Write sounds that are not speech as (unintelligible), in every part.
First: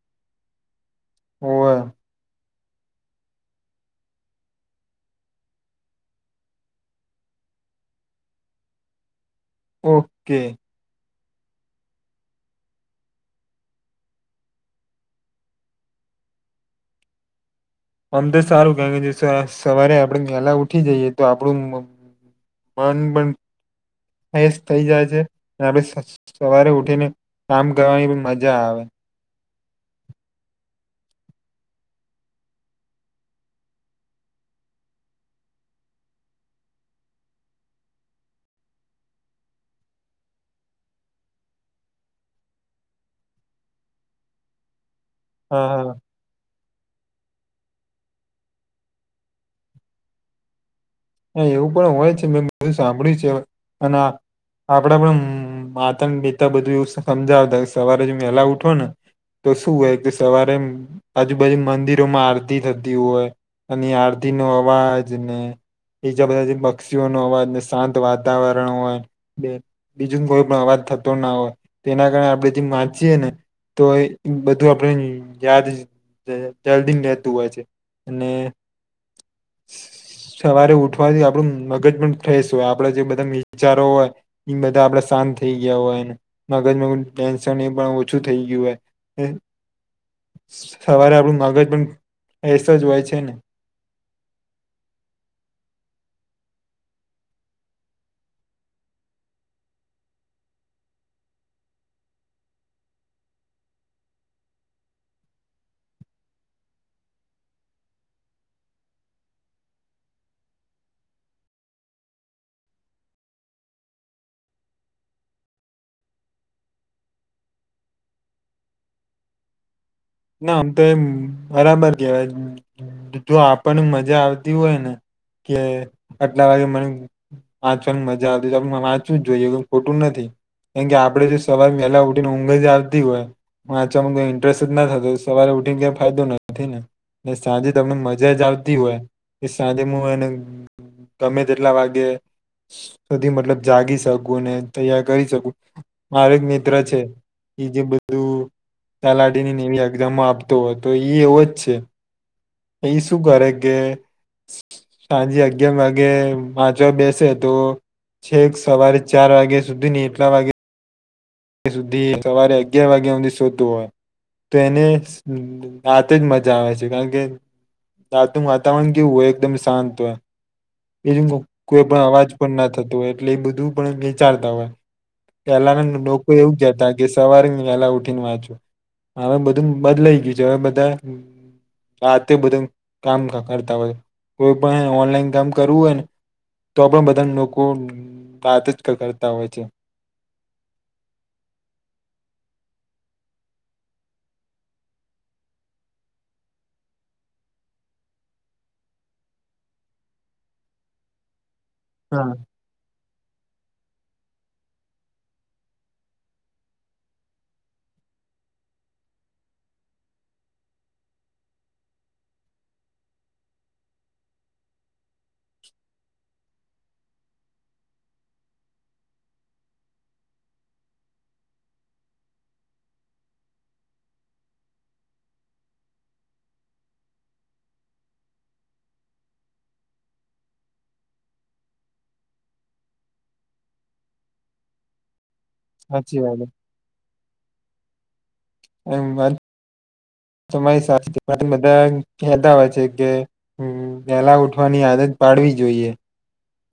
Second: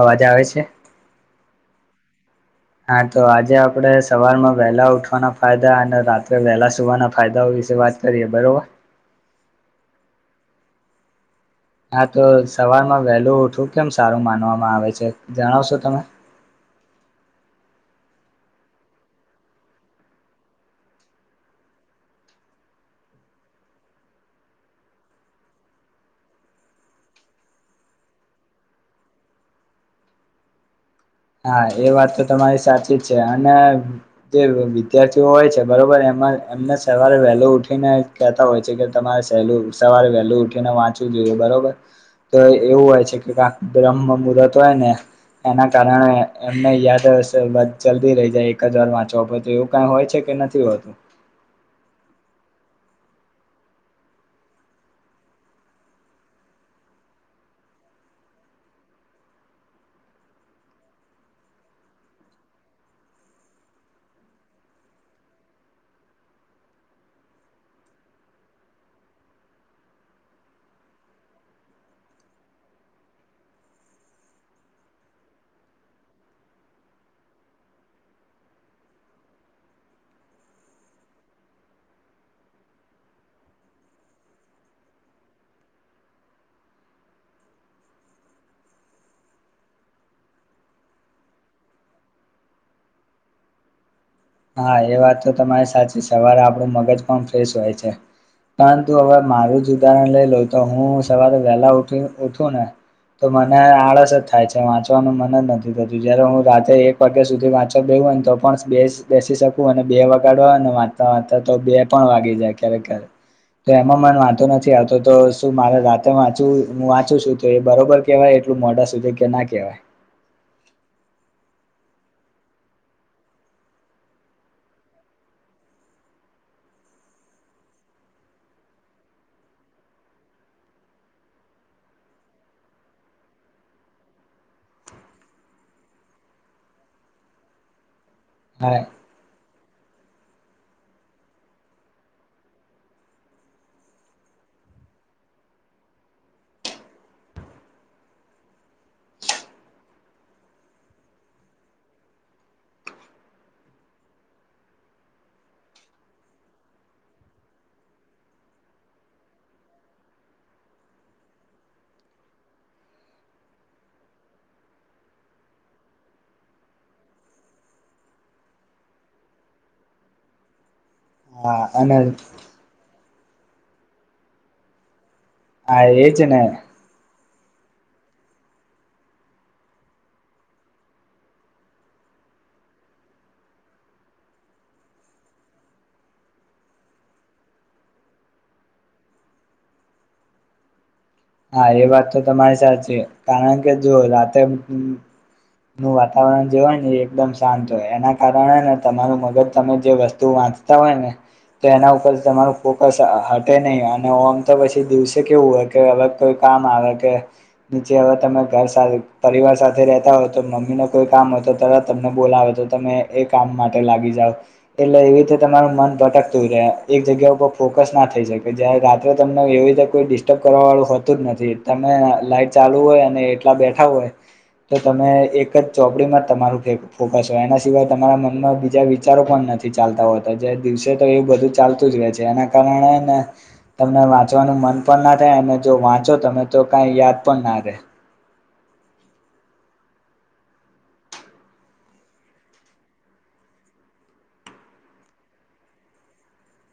અવાજ આવે છે. હોવે હા તો આજે આપડે સવારમાં વહેલા ઉઠવાના ફાયદા અને રાત્રે વહેલા સુવાના ફાયદા હો. વાત કરીએ બરોબર. ઓકે. હા તો સવારમાં વહેલું ઉઠવું કેમ સારું માનવામાં આવે છે જણાવ છો તમે (unintelligible) આમ તો સારું કારણ કે સવારે આપણે પહેલા ઉઠી જઈએ તો આપડું. પણ પણ. હ થઈ જાય છે આપણે સવારે ઉઠીને કામ કરવાની પણ મજા આવે. (unintelligible) હા એ વાત તો તમારી સાચી જ છે અને જે વિદ્યાર્થીઓ હોય છે બરોબર એમ એમને સવારે વહેલું ઉઠીને કહેતા હોય છે કે તમારેહે સવારે વેહેલું ઉઠી ને વાંચવું જોઈ. બરોબર તો એવું હોય છે કે ક બ્રહ્મ મુહૂર્ત હોય ને એના હા હા કારણે. નહી યાદસ જલ્દી રહી જાય એક જ વાર વાંચો પ તો એવું કઈ હોય છે કે નથી હોતું. હા એવું પણ હોય છે મેં બધું સાંભળ્યું છે અને આપડે પણ માતાને પિતા બધું એવું સમજાવતા સવારે જે વહેલા ઉઠો ને. તો શું હોય કે સવારે આજુબાજુ મંદિરોમાં આરતી થતી હોય. અને આરતી નો અવાજ ને બીજા બધા પક્ષીઓ નો અવાજ ને શાંત વાતાવરણ હોય બીજું કોઈ પણ અવાજ થ. ના હોય તેના કારણે આપણેથી વાચીયે ને તો બધું આપણે યાદ. જલ્દી રહેતું હોય છે અને સવારે ઉઠ વાથી આપડું મગજ પણ ફ્રેશ હોય આપડ જે બધા વિચારો હોય બધા આપડા શાંત થઈ ગયા હોય. મગજ મગજ ટેન્શન એ પણ ઓછું થઈ ગયું હો. સવારે આપણું મગજ પણ ફ્રેસ જ હોય છે ને હા એ વાત તો તમારી સાચી સવારે આપણું મગજ પણ ફ્રેશ હોય છે. પરંતુ હવે મારું જ ઉદાહરણ લઈ લઉ તો હું સવારે વહેલા ઉઠી ઉઠુંને. તો મને આળસ જ થાય છે વાંચવાનું મન જ નથી થતું જયારે હું રાતેે એક વાગ્યા સુધી વાંચવા બે. ને (unintelligible) તો પણ સ બેસ બેસી શકું અને બે વગાડવા ને વાંચતા વાંચતા તો બે પણ વાગી જાય ક્યારેક ક્યારે તો એમાં મન વાંંધો નથી આવતો તો શું મારે રાતે વાંચું હું વાંચું છું તો એ બરોબર કેવાય. એટલું મોઢા સુધી કે ના કવાય. ના આમ તો એમ બરાબર કેવાય જો આપણનું મજા આવતી હોયને. કે આટલા વાગે મને વાંચવાની મજા આવતી આપડે વાંચવું જ જોઈએ ખોટું નથી. કેમ કે આપડે જો સવાર વહેલા ઉઠી ને ઊઘ જ આવતી હોય વાંચવામાં કઈ ઇન્ટરેસ્ટજ ના થતો સવારે ઉઠીને ક ફાયદો નથી નેને સાંજે તને મજાજ આવતી હા હોય. સાંજે મુ એને ગમે જેટલા વાગે. સુધી મતલબ જાગી શકું અને તૈયાર કરી શકું મારે એક મિત્ર છે. એ જે બધું તલાટીની એવી એક્ઝામો આપતો હોય તો એ એવો જ છે. અહી શું કરે કે સાંજે અગિયાર વાગે વાચવા બેસે તો. છેક સવારે ચાર વાગ્યા સુધીની એટલા વાગે સુધી સવારે અગિયાર વાગે ઊધી શુંતું હોય. તો એને રાતે જ મજા આવે છે કારણ કે રાતનું વાતાવરણ કેવું હોય એકદમ શાંત હોય. બીજું હા કોઈ અને પણ અવાજ પણ ના થતો હોય એટલે એ બધું પણ વિચારતા હોય. હા પેલાના એજ લોકો ને એવું કેહતા કે સવારે પેલા ઉઠીને વાચું હવે બધું બદલાઈ ગયું છે હવે બધા આતે બધું કામ કરતા હોય કોઈ પણ ઓનલાઈન કામ કરવું હોય ને તો પણ બધા લોકો વાતજ કરતાતા હોય છે. હા એ વાત તો તમારી સાચી કારણ કે જો રાતે (unintelligible) નું વાતાવરણ જે હોય ને એ એકદમ શાંત હોય એના કારણે ને તમારું મગજ તમે જે વસ્તુ વાચતા હોય ને તો એના ઉપર હા તમારું ફોકસ હટે નહીં અને આમ તો પછી દિવસે કેવું હોય કે હવે. કોઇ કામ આવે કે નીચે હવે તમે ઘર પરિવાર સાથે રતા હોય તો મમ્મી ન કોઈ કામ. (unintelligible) તરત તમને બોલાવે તો તમે એ કામ માટે લાગી જાવ એટલે એવી રીતે તમારું મન ભટક. તુ રહ એક જગ્યા ઉપર ફોકસ ના થઈ શકે જયારે રાત્રે તમને એવી રીતે કોઈ ડિસ્ટર્બ કરવા વાળું. તુજ નથી તમે લાઈટ ચાલુ હોય અને એકેલા બેઠા હોય. તો તમે એક જ ચોપડીમાં તમારું ફોકસ હોય એના સિવાય તમારા મનમાં બીજા વિચારો પણ ના નથી ચાલતા હોતા જે દિવસે તો એવું બધું ચાલતું જ રહે છે એના કારણે ને તમને વાંચવાનું મન પણ ના થાય અને જો વાંચો સાચી વાત તમે હે. તો કઈ યાદ પણ ના રહે એમ વાત. તમારી (unintelligible) શસ્ બધા કહેતા હોય છે કે વેલા ઉઠવાની આદત. પાડવી જોઈએ.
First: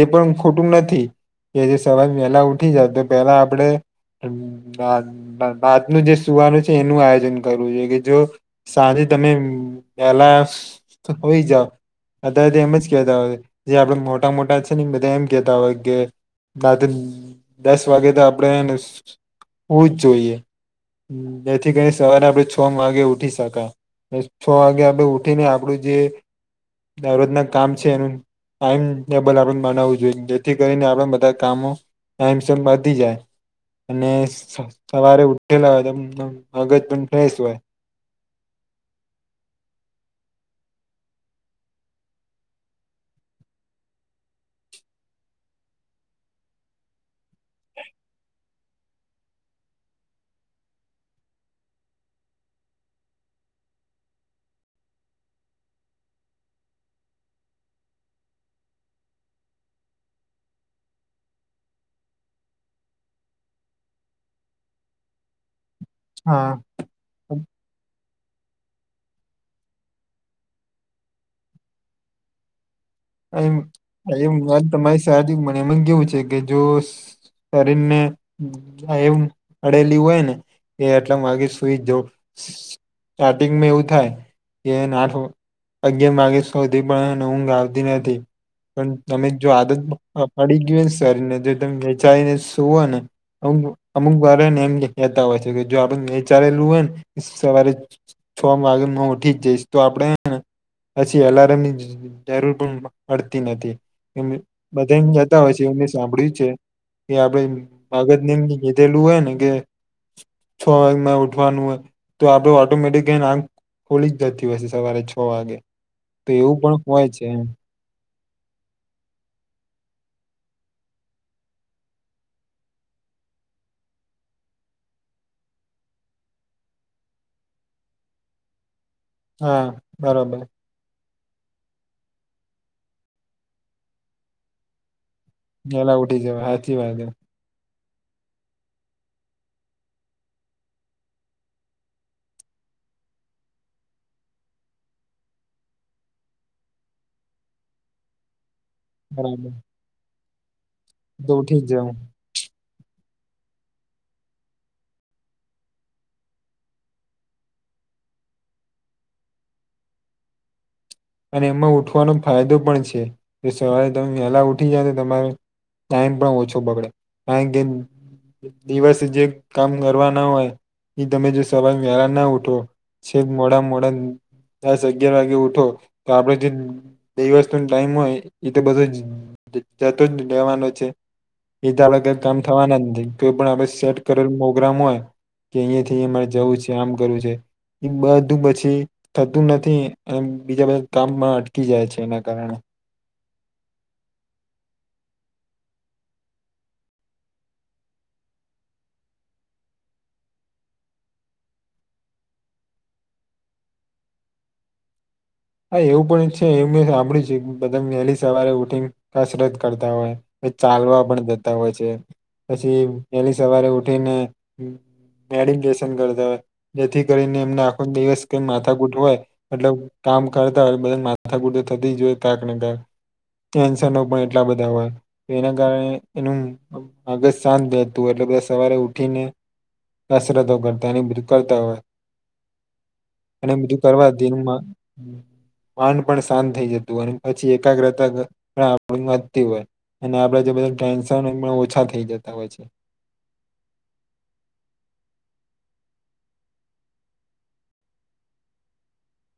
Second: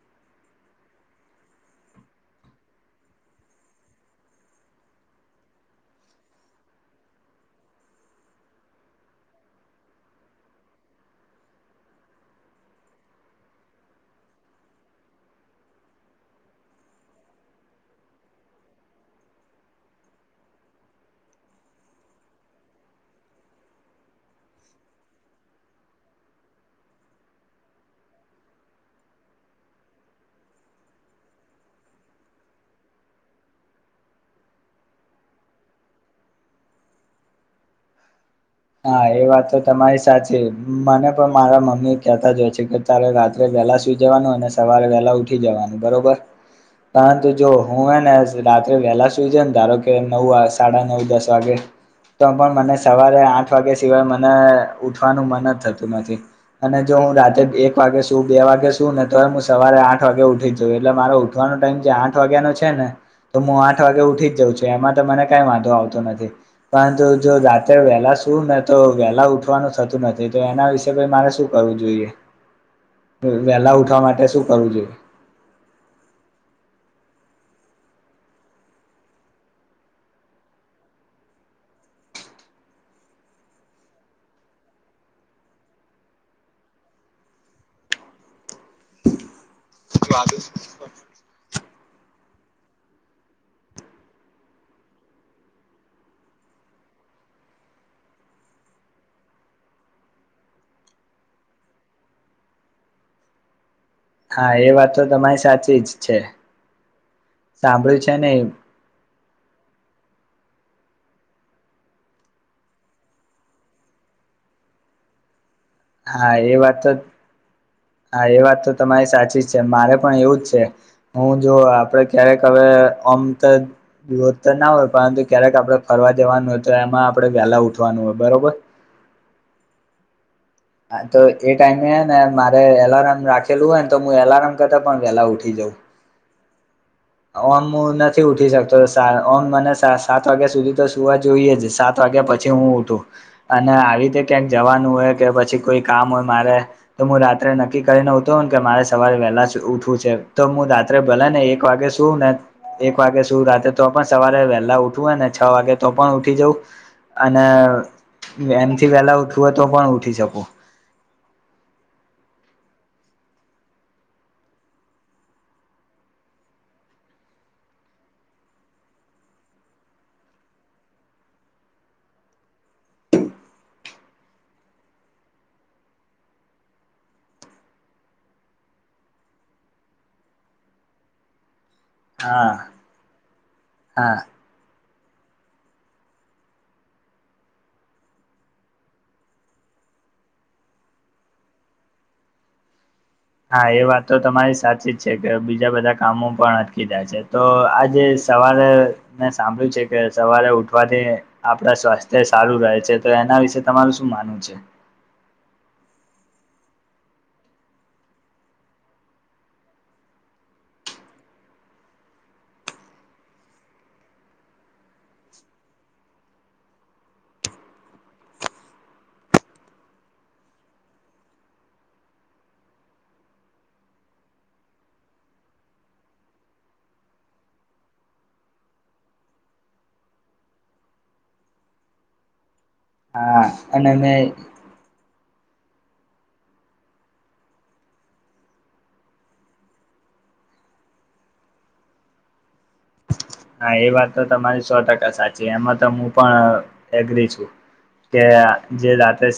એ પણ ખોટું નથી કે જે સવારે વહેલા ઉઠી જાય તો પહેલા આપડે બાત ન જે સુવાનું છે એનું આયોજન કરવું જોઈએ કે જો સાંજે. તમે એલાયસ હોઈ જાઓ. અત્યર તો એમ જ કેહેતા હોય જે આપડે મોટા મોટા છે ને બધા એમ કેતા હોય કે ના તો દસ વાગે તો આપણેે હોવુંજ જોઈએ. હ જેથી કરીઈ સવારે આપણે છ વાગે ઉઠી શકા. છ વાગે આપણે ઉઠીને આપડું જે. દવરોજ ના કામ છે. એનું ટાઈમ ડબલ આપ બનાવવું જોઈએ જેથી કરીને આપ બધા કામો ટાઈમ બાંધી જાય. ને સવારે ઉઠેલા હોય તો મગજ પણ ફ્રેશ હોય. હા એ વાત તો તમારી સાચી મને પણ મારા મમ્મી કેહેતા જ હોય છે કે ચાલો રાત્રે વેલા સુઈ જવાનું અને સવારે વેહલા ઉઠી જવાનું બરોબર. પરંતુ જો હું હ ને રાત્રે વેલા સુઈ જ ને ધારો કે નવ સાડા નવ દસ વાગે. તો પણ મને સવારે આઠ વાગ્યા સિવાય મને ઉઠવાનું મન જ થતું નથી. અને જો હું રાતે એક વાગે શું બે વાગે શું ને તોવે હું સવારે આઠ વાગે ઉઠી જઉં એટલે મારે ઉઠવાનું ટાઇમ જે આઠ વાગ્યા નો છે ને તો હું આઠ વાગે ઉઠી જ જાઉ છું એમાં તો મને કઈ વાંધો નથી પરંતુ જો રાત્રે વહેલા સુ શું ને તો વેલા ઉઠવાનું થતું નથી તો એના વિશે પઇ મારે શું કરવું જોઈએ. વહેલા ઉઠવા (unintelligible) માટે શું પેલી કરવું જોઈએ તમારી સાચી પણ એમાં કેવું છે કે જોશ શરીર નેે ટેવ પડેલી હોય ને એ એટલા વાગી સુઈ જવું સ્ટાર્ટિંગમાં એવું થાય કે આઠ અગિયાર વાગ્યા સુધી પણ હેને ઊંઘ આવતી ન થી પણ તમે જો આદત પડી ગી હોય ને શરીર ને તો વિચારી ને સૂવો ને અમુ અમુક વાર હન એમ કેતા હોય છે કે જો આપડે વિચારેલું હોય ને સવારે છ છ વાગે હું ઉઠી જ જઈશ તો આપડેને પછી એલાર્મની જરૂર પણ પડતી નથી હા એ વાત બધા તો એમ કેતા તમારી હોય છે એવું સાચી જ મેં સાંભળ્યું છે. કે આપડે સાંભળ્યું છે મગજ ને એમ કીધેલું હોય ને કે છ વાગે માર ઉઠવાનું હે તો આપડ ઓટોમેટિક હેને આંખ ખુલી જ જતી હસે સવારે છ વાગે તો હા એવું એ પણ વાત તો હોય છે એમ. હા એ વાત તો તમારી સાચી જ છે મારે પણ એવું જ છે હું જો આપડે ક્યારેક હવે ઓમ ત રોજ ત ના હોય પરંતુ ક્યારેક આપડે ફરવા જવાનું હોય તો એમાં આપડે વેહલા ઉઠ વાનું હોય બરોબર. હા બરોબર. હા તો એ ટાઈમે ને મારે એલાર્મ રાખેલું હોય ને તો હું એલાર્મ કરતા પણ વેલા ઉઠી જઉં વેલા ઉઠી જવાય હાચી વાત હે. ઓમ હું નથી ઉઠી શકતો ઓમ મને સાત વાગ્યા સુધી તો સુવા જોઈએ જ સાત વાગ્યા પછી હું ઊઠું અને આવી રીતે ક્યાંક જવાનું હોય કે પછી કોઈ કામ હોય મારે તો હું રાત્રે ન ક્કી કરી હતું કે મારે સવારે વહેલા બરાબર જ ઉઠવું છે તો હું રાત્રે ભલે તો ને ઉઠી એક જ વાગે જવું સુ એક વાગે સુ રાતે તો પણ સવારે વહેલા ઉઠવું હોય ને છ વાગે તો પણ ઉઠી જઉ અને એનથી વેલા ઉઠવું હોય તો પણ ઉઠી જઉં. અને એમાં ઉઠવાનો ફાયદો પણ છે જો સવારે તમે વહેલા ઉઠી જાઓ ન તો તમાર ટાઈમ પણ ઓછો બગડે કારણ કે દિવસ જે કામ કરવા ના હોય એ તમે જો સવાર વેલા ના ઉઠો છેક મોડા મોડા દસ અગિયાર વાગે ઉઠો તો આપડે જે દિવસ નો ટાઈમ હોય એ તો બધો જ જતો જ રહેેવાનો છે. (inaudible) ઇત આપડે કઈ કામ હા થવાના નથી કોઈ પણ આપણે સેટ હા કરેલ પ્રોગ્રામ હોય કે અહીંયાથ આહીયા મારે જવું છે, આમ કરવું છે. એ બધું પછી થતું નથી અને બીજા બધ કામ પણ અટકી જાય છે એના કારણે. હા એ વાત તો તમારી સાચી જ છે કે બીજા બધા કામો પણ અટકી જાય છે તો આજે સવારે મેં સાંભળ્યું છે કે સવારે ઉઠવાથી આપણા સ્વાસ્થ્ય સારું રહે છે તો એના વિશે તમારું શું માનવું છે. હા એવું પણ છે એવુ મેં હાભળ્યું છે બધા વહેલી સવારે ઉઠીને કસરત કરતા હોય. ચાલવા પણ જતા હોય છે, પછી પેલી સવારે ઉઠીને મેડિટેશન કરતા હોય જેથી કરીને એમને આખો દિવસ કઈ માથા કૂઠ હોય એટલે કામ કરતા હોય બધા માથાકુટ તો થતી જ જોય કાંક ને કાંક ટેન્શનો પણ એટલા બધા હોય એના કારણે એનું મગજ શાંત રહેતું. સવારે ઉઠીને કસરતો કરતા એવુ બધું કરતા તા હ હા અને બીધું કરવા મેં દેનમાં માન પણ શાંત થઈ જતું હોય પછી એકાગ્રતા પણ આપ વધતી હોય. અને આપડે જે બધા ટેન્શન ઓછા થઈ જતા હોય છે. હા એ વાત તો તમારી સો ટકા સાચી એમાં તો હું પણ એગ્રી છું. કે જે રાતે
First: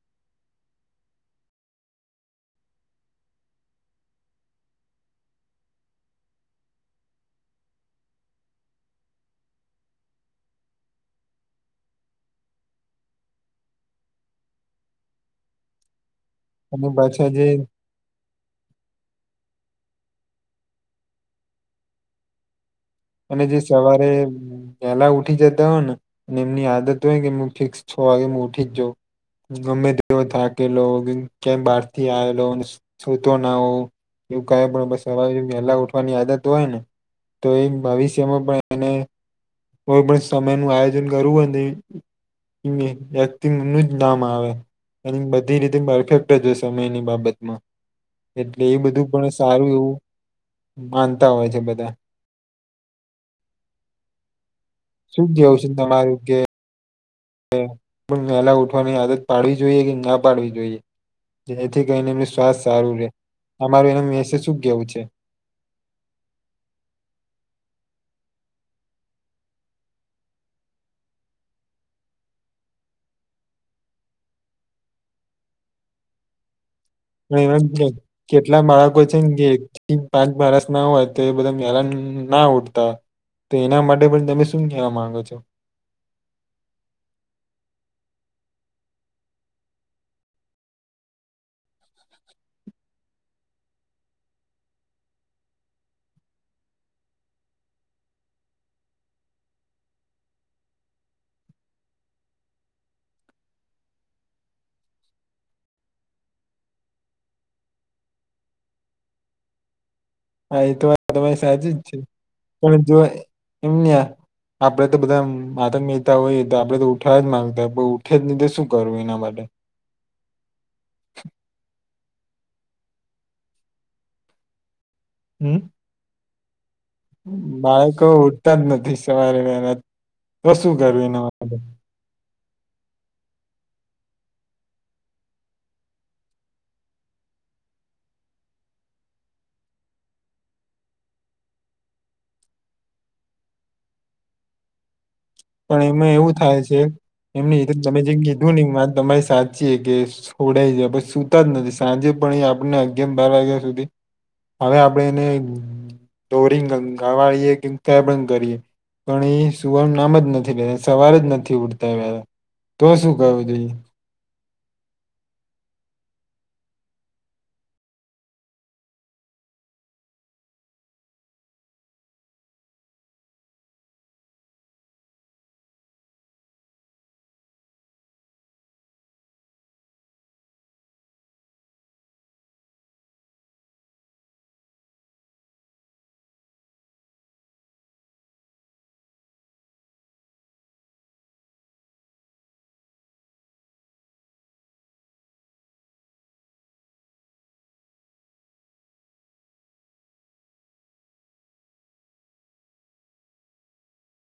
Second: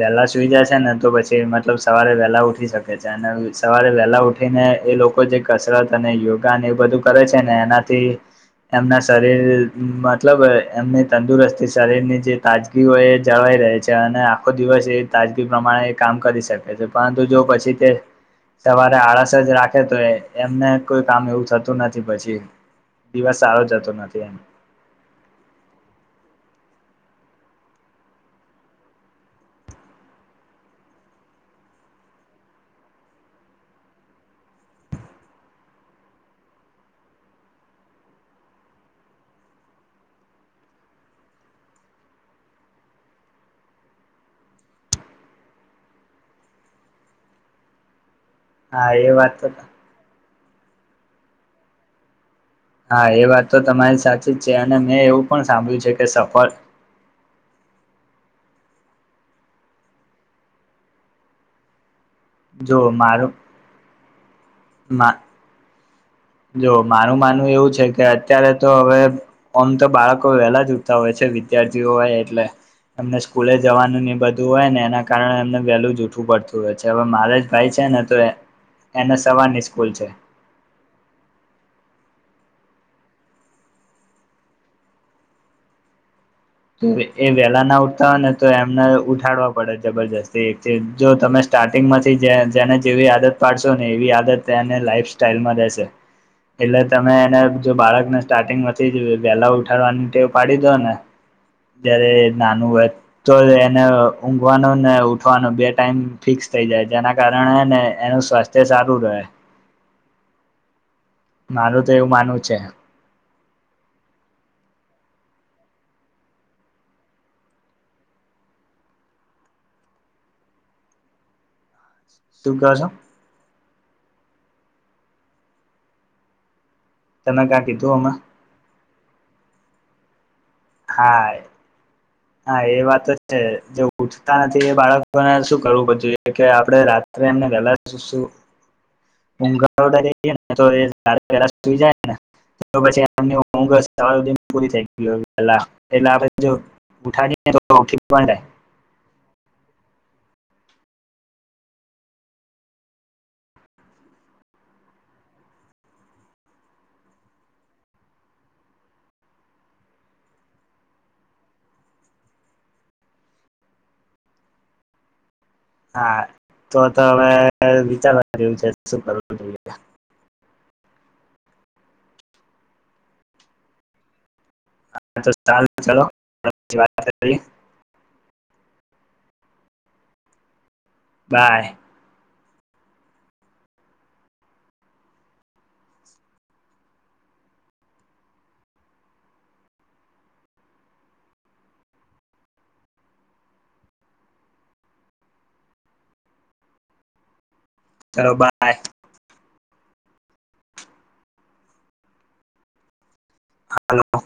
વહેલા સુઈ જાય છે ને તો પછી મતલબ સવારે વહેહલા ઉઠી શકે છે. સવારે વહેલા ઉઠીને એ લોકો જે કસરત અને યોગાને એ બધું કરે છે ને એનાથી એમના શરીર મતલબ એમની તંદુરસ્તી શરીરની જે તાજગી હોય એ જવા. રહે છે અને આખો દિવસ એ તાજગી પ્રમાણે કામ કરીશકેછે અને પરંતુ પાછા જો જે પછી તે સવારે આળસ જ રા. તો એમને કોઈ કામ એવું થતું નથી પછી. દિવસ અને જે સારો જતો સવારે નથી એમ પેલા ઉઠી જતા હોય ને અને એમની આદત (unintelligible) ફિક્સ છ વાગે હું ઉઠી જ જાઉ ગમે તેવો થાકેલો કેમ બહાર થી આવેલો સુૂતો ના હો એવું કે પણ બસ સવારે પહેલા ઉઠવાની આદત હોય ને તો એ ભવિષ્યમાં પણ એને કોઈ પણ સમય નું આયોજન કરવું હો ને (unintelligible) અને બધી રીતે પરફેક્ટ છે સમયની બાબતમાં એટલે એ હા બધું પણ વાત તો સારું એવું માનતા હોય છે બધા હા એ વાત તો તમારી સાચી જ છે અને મેં શું એવું પણ સાંભળ્યું છે કે સફળ વેહલા ઉઠવાની આદત પાડવી જોઈએ કે ના પાડવી જોઈએ જેથી. ને એનું સ્વસ્થ જો સારું રહેે મારું અમારું એનું જો મારું માનવું એવું છે કે અત્યારે તો હવે આમ તો બાળકો વહેલા જ ઉતા હોય છે વિદ્યાર્થીઓ એટલે એમને સ્કૂલે જવાનું ન બધું હોય ને એના કારણે એમને વેલું ઉઠવું પડતું હોય છે. (unintelligible) મારેજ એવા ભાઈ છે ને તો કેટલા બાળકો એને છે સવારની સ્કૂલ છે પાંચ બારસ ના હોય તો એ બધા (unintelligible) ના ઉઠતા તો એના માટે પણ તમે શું કહેવા માંગો છો. એ વેલા ના ઉઠતા હોય ને તો એમને ઉઠાડવા પડે જબરજસ્તી એક જો તમે સ્ટાર્ટિંગ માંથી જેને જેવી આદત પાડશો ને એવી આદત તેને લાઈફ સ્ટાઈલમાં રહેેશે એટલે તમે એને જો બાળકને સ્ટાર્ટિંગમાંથી વેલા ઉઠાડવાની ટેવ પાડી દો ને જયારે નાનું હોય તો એને ઊંઘવાનું ને ઉઠવાનો બે ટાઈમ ફિક્સ થઈ જાય જેના કારણેને એનું સ્વાસ્થ્ય સારું રહે હા એ તો (unintelligible) તમારી સાચ જ મારું તો છે એવું માનવું છે પણ જો એમને આપડે તો બધા માતા મહેતા હોયએ તો આપડે તો ઉઠાવવા જ માંગતા પણ ઉઠે જ નહી તો શું કરવું એના માટે હ. સુકો છે. હમ. તમે ક્યાં કીધું બાળકો અમે ઉઠતા જ નથી સવારે વેહલા. કો શું કરું હા એના માટે હા એ વાત છે જે ઉઠતા નથી એ બાળકોને શું કરવું પછી કે આપડે રાત્રે (unintelligible) એનાલા ચસું (unintelligible) (unintelligible) પેલા પણ એટલે એમાં આપડે એવું જો થાય છે ઉઠાડીએ એમને તો ઉઠી તમે જે પણ જાય કીધું નહી વાત તમારી સા (unintelligible) કે છોડાઈ જાય પછી સુતા જ નથી સાંજે પણ આપને અગિય બાર વાગ્યા સુધી. હવે આપણેે એને દોરીંગ ગવાળીએ કે કેબંગ કરીએ પણ એ સૂવાનું નામ નથી સવાર જ નથી ઉઠતા વહેલા તો શું કરવું જોઈએ (inaudible) હા તો તો હવે વિચારવા રહ્યું છે શું કરવું જોઇએ? હા તો ચાલ ચલો વાત કરીએ. બાય. ચલો બાય. હાલો.